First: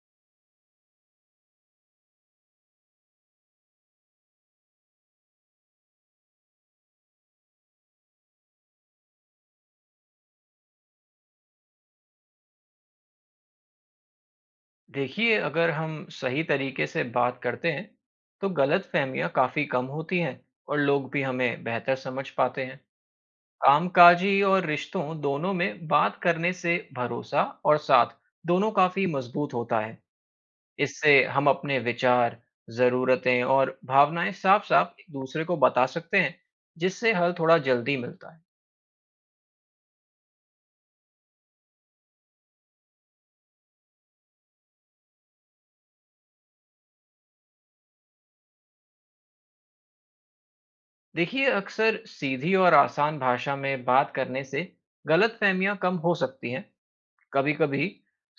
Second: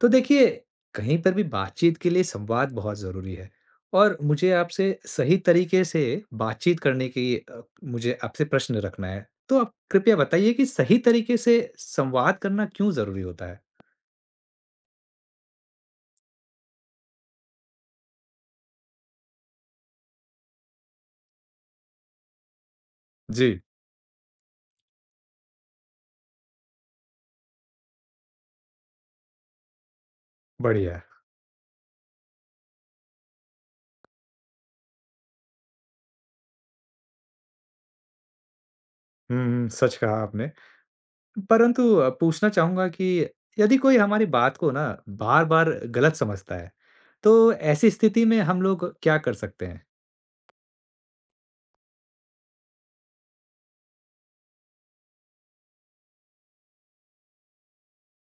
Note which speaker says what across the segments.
Speaker 1: तो देखिए, कहीं पर भी बातचीत के लिए संवाद बहुत ज़रूरी है और मुझे आपसे सही तरीके से बातचीत करने की अ, मुझे आपसे प्रश्न रखना है। तो आप कृपया बताइए कि सही तरीके से संवाद करना क्यों ज़रूरी होता है?
Speaker 2: देखिए, अगर हम सही तरीके से बात करते हैं तो गलतफहमियां काफी कम होती हैं और लोग भी हमें बेहतर समझ पाते हैं।
Speaker 1: जी,
Speaker 2: कामकाजी और रिश्तों दोनों में बात करने से भरोसा और साथ दोनों काफी मजबूत होता है।
Speaker 1: बढ़िया।
Speaker 2: इससे हम अपने विचार, जरूरतें और भावनाएं साफ साफ एक दूसरे को बता सकते हैं, जिससे हल थोड़ा जल्दी मिलता है।
Speaker 1: हुँ, सच कहा आपने। परंतु पूछना चाहूँगा कि यदि कोई हमारी बात को ना बार-बार गलत समझता है, तो ऐसी स्थिति में हम लोग क्या कर सकते हैं?
Speaker 2: देखिए, अक्सर सीधी और आसान भाषा में बात करने से गलतफहमियां कम हो सकती हैं। कभी-कभी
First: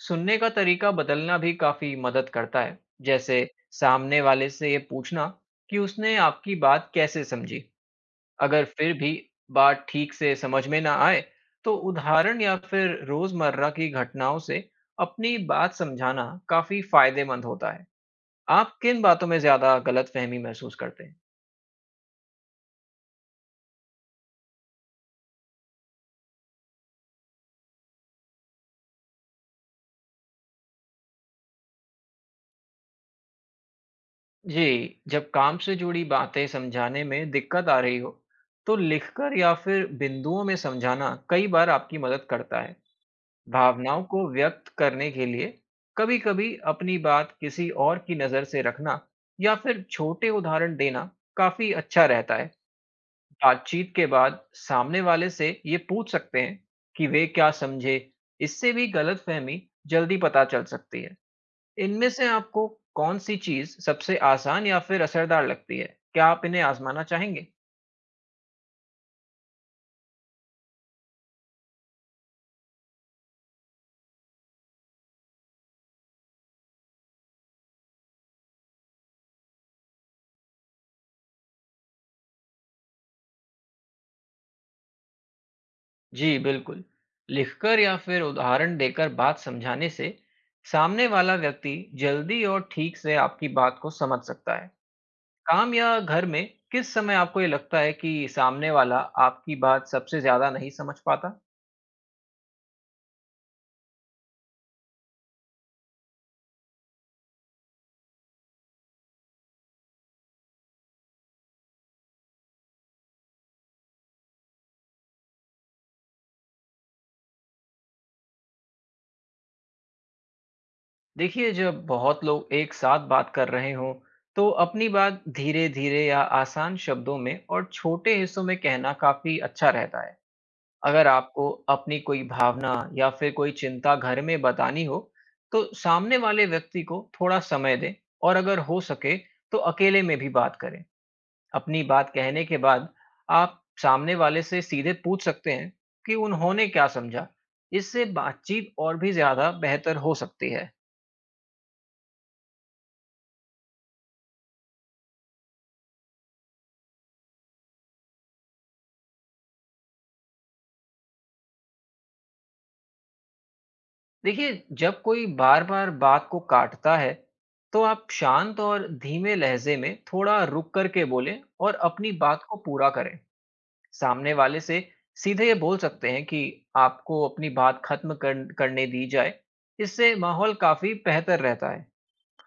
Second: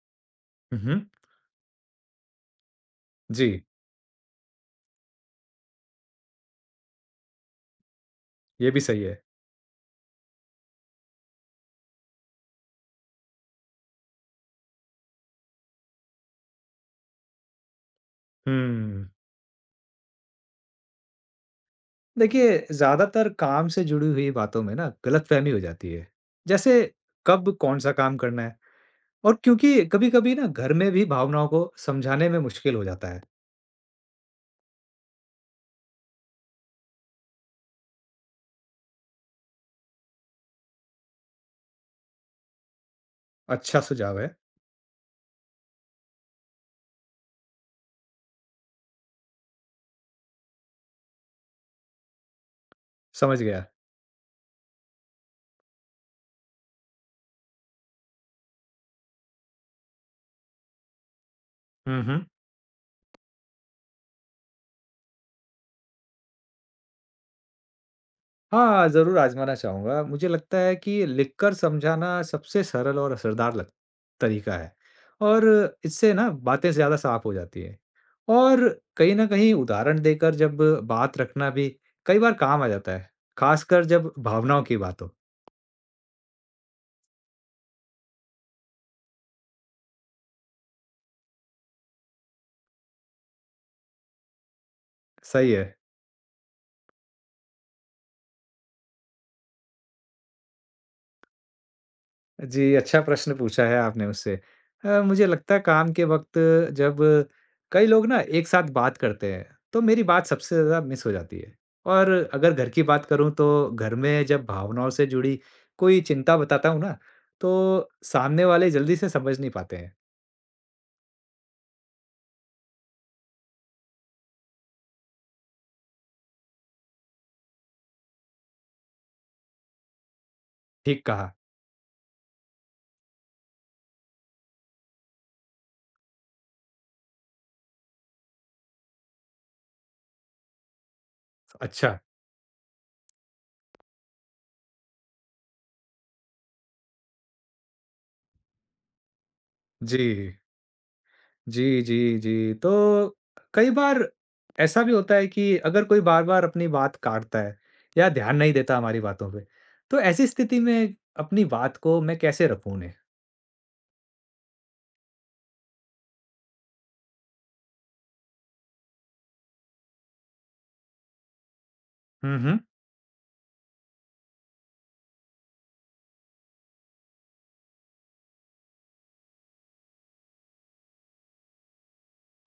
Speaker 2: सुनने का
Speaker 1: हुँ,
Speaker 2: तरीका
Speaker 1: हुँ।
Speaker 2: बदलना भी काफी मदद करता है, जैसे
Speaker 1: जी,
Speaker 2: सामने वाले से ये पूछना कि उसने आपकी बात कैसे समझी। अगर
Speaker 1: ये भी
Speaker 2: फिर
Speaker 1: सही
Speaker 2: भी
Speaker 1: है।
Speaker 2: बात ठीक से समझ में ना आए, तो उदाहरण या फिर रोजमर्रा की घटनाओं से अपनी बात समझाना काफी फायदेमंद होता है। आप किन
Speaker 1: हुँ।
Speaker 2: बातों में ज्यादा गलतफहमी महसूस करते हैं?
Speaker 1: देखिए, ज़्यादातर काम से जुड़ी हुई बातों में ना गलतफ़हमी हो जाती है। जैसे कब कौन-सा काम करना है और क्योंकि कभी-कभी ना घर में भी भावनाओं को समझाने में मुश्किल हो जाता है।
Speaker 2: जी, जब काम से जुड़ी बातें समझाने में दिक्कत आ रही हो, तो लिखकर या फिर बिंदुओं में समझाना कई बार आपकी मदद करता है।
Speaker 1: अच्छा
Speaker 2: भावनाओं
Speaker 1: सुझाव
Speaker 2: को
Speaker 1: है,
Speaker 2: व्यक्त करने के लिए कभी-कभी अपनी बात किसी और की नज़र से रखना या फिर छोटे उदाहरण देना काफ़ी अच्छा रहता है।
Speaker 1: समझ गया।
Speaker 2: बातचीत के बाद सामने वाले से ये पूछ सकते हैं कि वे क्या समझे, इससे भी गलतफहमी जल्दी पता चल सकती है।
Speaker 1: हुँ,
Speaker 2: इनमें
Speaker 1: हुँ।
Speaker 2: से आपको कौन-सी चीज़ सबसे आसान या फिर असरदार लगती है? क्या आप इन्हें आज़माना चाहेंगे?
Speaker 1: हाँ, ज़रूर आज़माना चाहूँगा। मुझे लगता है कि लिखकर समझाना सबसे सरल और असरदार लग तरीका है और इससे ना बातें ज़्यादा साफ हो जाती हैं। और कहीं न कहीं उदाहरण देकर जब बात रखना भी कई बार काम आ जाता है, ख़ासकर जब भावनाओं की बात हो।
Speaker 2: जी, बिल्कुल। लिखकर या फिर उदाहरण देकर बात समझाने से सामने वाला व्यक्ति जल्दी और ठीक से आपकी बात को समझ सकता है।
Speaker 1: सही है।
Speaker 2: काम या घर में किस समय आपको ये लगता है कि सामने वाला आपकी बात सबसे ज़्यादा नहीं समझ पाता?
Speaker 1: जी, अच्छा प्रश्न पूछा है आपने मुझसे। मुझे लगता है काम के वक़्त जब कई लोग ना एक साथ बात करते हैं, तो मेरी बात सबसे ज़्यादा मिस हो जाती है। और अगर घर की बात करूँ तो घर में जब भावनाओं से जुड़ी कोई चिंता बताता हूँ ना, तो सामने वाले जल्दी से समझ नहीं पाते हैं।
Speaker 2: देखिए, जब बहुत लोग एक साथ बात कर रहे हों तो अपनी बात धीरे धीरे या आसान शब्दों में और छोटे हिस्सों में कहना काफी अच्छा रहता है।
Speaker 1: ठीक
Speaker 2: अगर
Speaker 1: कहा,
Speaker 2: आपको अपनी कोई भावना या फिर कोई चिंता घर में बतानी हो तो सामने वाले व्यक्ति को थोड़ा समय दें, और अगर हो सके तो अकेले में भी बात करें। अपनी
Speaker 1: अच्छा,
Speaker 2: बात कहने के बाद आप सामने वाले से सीधे पूछ सकते हैं कि उन्होंने क्या समझा। इससे बातचीत और भी ज्यादा बेहतर
Speaker 1: जी।
Speaker 2: हो सकती है।
Speaker 1: जी, जी, जी। तो कई बार ऐसा भी होता है कि अगर कोई बार-बार अपनी बात काटता है या ध्यान नहीं देता हमारी बातों पे, तो ऐसी स्थिति में अपनी बात को मैं कैसे रखूँ उन्हें?
Speaker 2: देखिए, जब कोई बार बार बात को काटता है तो आप शांत और धीमे लहजे में थोड़ा रुक करके बोलें और अपनी
Speaker 1: हुँ,
Speaker 2: बात को
Speaker 1: हुँ।
Speaker 2: पूरा करें। सामने वाले से सीधे ये बोल सकते हैं कि आपको अपनी बात खत्म करने दी जाए। इससे माहौल काफी बेहतर रहता है।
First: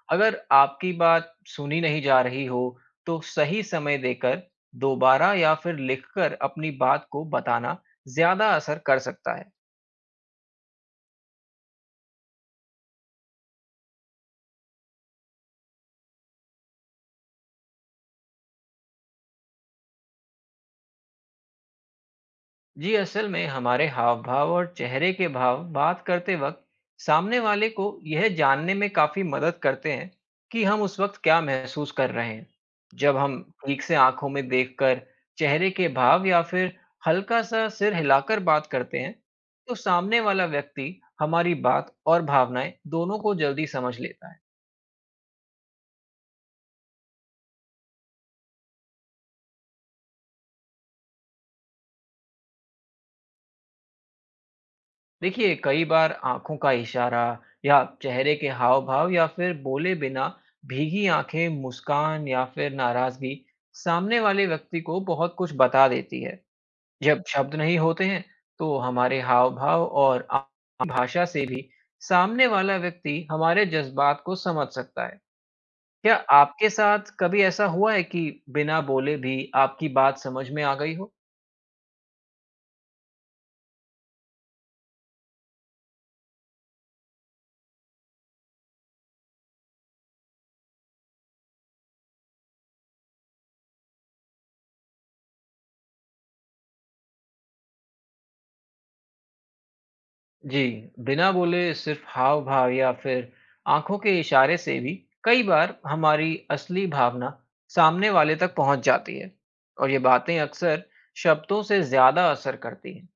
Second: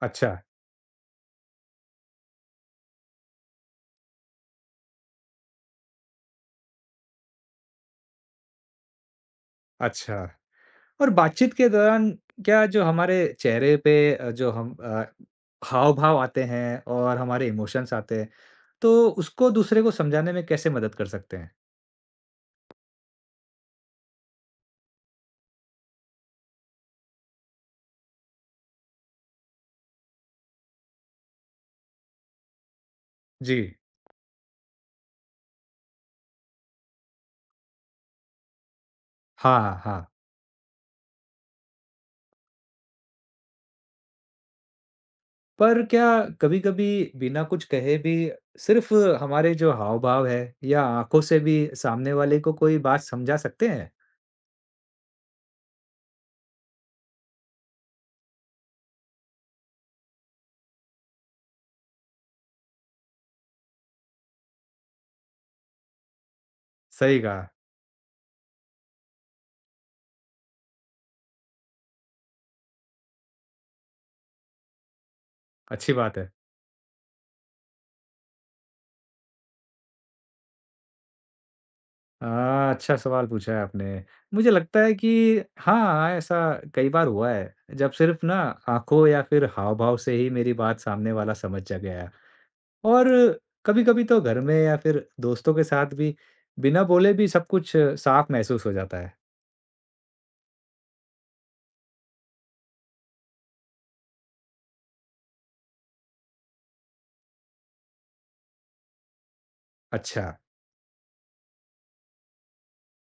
Speaker 1: अच्छा,
Speaker 2: अगर आपकी बात सुनी नहीं जा रही हो तो सही समय देकर दोबारा या फिर लिखकर अपनी बात को बताना ज्यादा असर कर सकता है।
Speaker 1: अच्छा। और बातचीत के दौरान क्या जो हमारे चेहरे पे अ, जो हम अ, हाव-भाव आते हैं और हमारे इमोशंस आते हैं, तो उसको दूसरे को समझाने में कैसे मदद कर सकते हैं?
Speaker 2: जी, असल में हमारे हाव भाव और चेहरे के भाव बात करते वक्त सामने वाले को यह जानने में काफी मदद करते हैं कि हम उस वक्त क्या महसूस कर रहे हैं। जब हम
Speaker 1: जी।
Speaker 2: ठीक से आंखों में देखकर, चेहरे के भाव या फिर हल्का सा सिर हिलाकर बात करते हैं, तो
Speaker 1: हाँ, हाँ।
Speaker 2: सामने वाला व्यक्ति हमारी बात और भावनाएं दोनों को जल्दी समझ लेता है।
Speaker 1: पर क्या कभी-कभी बिना कुछ कहे भी सिर्फ हमारे जो हाव-भाव है या आँखों से भी सामने वाले को कोई बात समझा सकते हैं?
Speaker 2: देखिए, कई बार आंखों का इशारा या चेहरे के हाव भाव या फिर बोले बिना भीगी आंखें, मुस्कान या फिर नाराजगी सामने वाले व्यक्ति को बहुत कुछ बता देती है।
Speaker 1: सही
Speaker 2: जब
Speaker 1: कहा,
Speaker 2: शब्द नहीं होते हैं तो हमारे हाव भाव और भाषा से भी सामने वाला व्यक्ति हमारे जज्बात को समझ सकता है।
Speaker 1: अच्छी
Speaker 2: क्या
Speaker 1: बात है।
Speaker 2: आपके साथ कभी ऐसा हुआ है कि बिना बोले भी आपकी बात समझ में आ गई हो?
Speaker 1: हाँ, अच्छा सवाल पूछा है आपने। मुझे लगता है कि हाँ, ऐसा कई बार हुआ है, जब सिर्फ ना आँखों या फिर हाव-भाव से ही मेरी बात सामने वाला समझ जा गया। और कभी-कभी तो घर में या फिर दोस्तों के साथ भी बिना बोले भी सब कुछ साफ महसूस हो जाता है।
Speaker 2: जी, बिना बोले सिर्फ हाव भाव या फिर आंखों के इशारे से भी कई बार हमारी असली भावना सामने वाले तक पहुंच जाती है, और ये
Speaker 1: अच्छा।
Speaker 2: बातें अक्सर शब्दों से ज्यादा असर करती हैं।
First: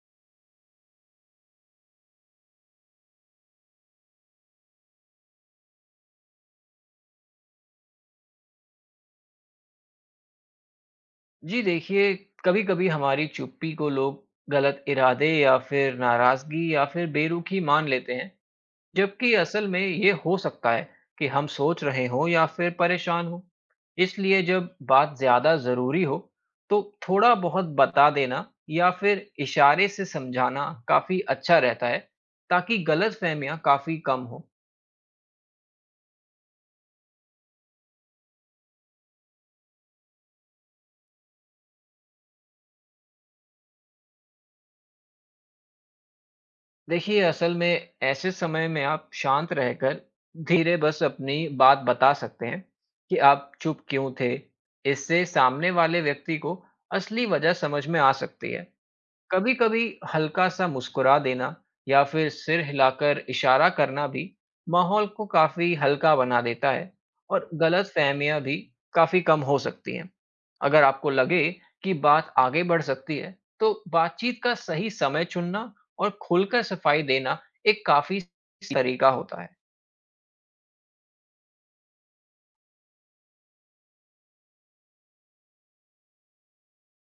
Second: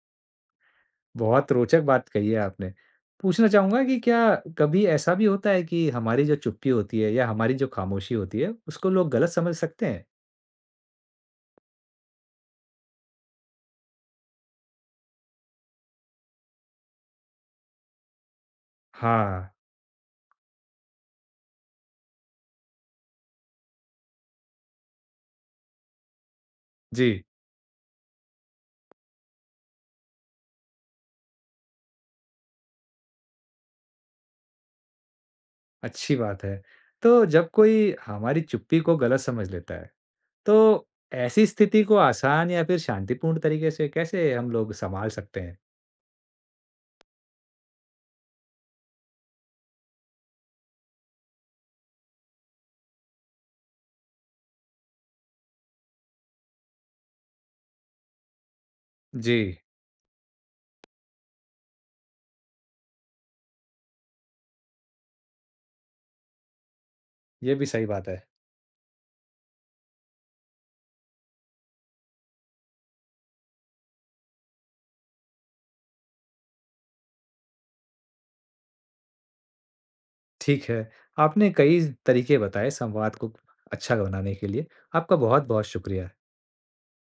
Speaker 1: बहुत रोचक बात कही है आपने। पूछना चाहूँगा कि क्या कभी ऐसा भी होता है कि हमारी जो चुप्पी होती है या हमारी जो खामोशी होती है, उसको लोग गलत समझ सकते हैं?
Speaker 2: जी, देखिए, कभी कभी हमारी चुप्पी को लोग गलत इरादे या फिर नाराजगी या फिर बेरुखी मान लेते हैं, जबकि
Speaker 1: हाँ,
Speaker 2: असल में ये हो सकता है कि हम सोच रहे हों या फिर परेशान हों। इसलिए जब बात ज़्यादा ज़रूरी हो तो
Speaker 1: जी,
Speaker 2: थोड़ा बहुत बता देना या फिर इशारे से समझाना काफ़ी अच्छा रहता है, ताकि गलतफहमियां काफ़ी कम हो।
Speaker 1: अच्छी बात है। तो जब कोई हमारी चुप्पी को गलत समझ लेता है, तो ऐसी स्थिति को आसान या फिर शांतिपूर्ण तरीके से कैसे हम लोग सँभाल सकते हैं?
Speaker 2: देखिए, असल में ऐसे समय में आप शांत रहकर धीरे बस अपनी बात बता सकते हैं कि आप चुप क्यों थे। इससे सामने वाले व्यक्ति को असली वजह समझ में आ सकती है।
Speaker 1: जी,
Speaker 2: कभी-कभी हल्का-सा मुस्कुरा देना या फिर सिर हिलाकर इशारा करना भी माहौल को काफ़ी हल्का बना देता है और
Speaker 1: ये भी सही बात है।
Speaker 2: गलतफ़हमियां भी काफ़ी कम हो सकती हैं। अगर आपको लगे कि बात आगे बढ़ सकती है, तो बातचीत का सही समय चुनना और खुलकर सफाई देना एक काफ़ी तरीका होता है।
Speaker 1: ठीक है, आपने कई तरीके बताए संवाद को अच्छा बनाने के लिए। आपका बहुत-बहुत शुक्रिया।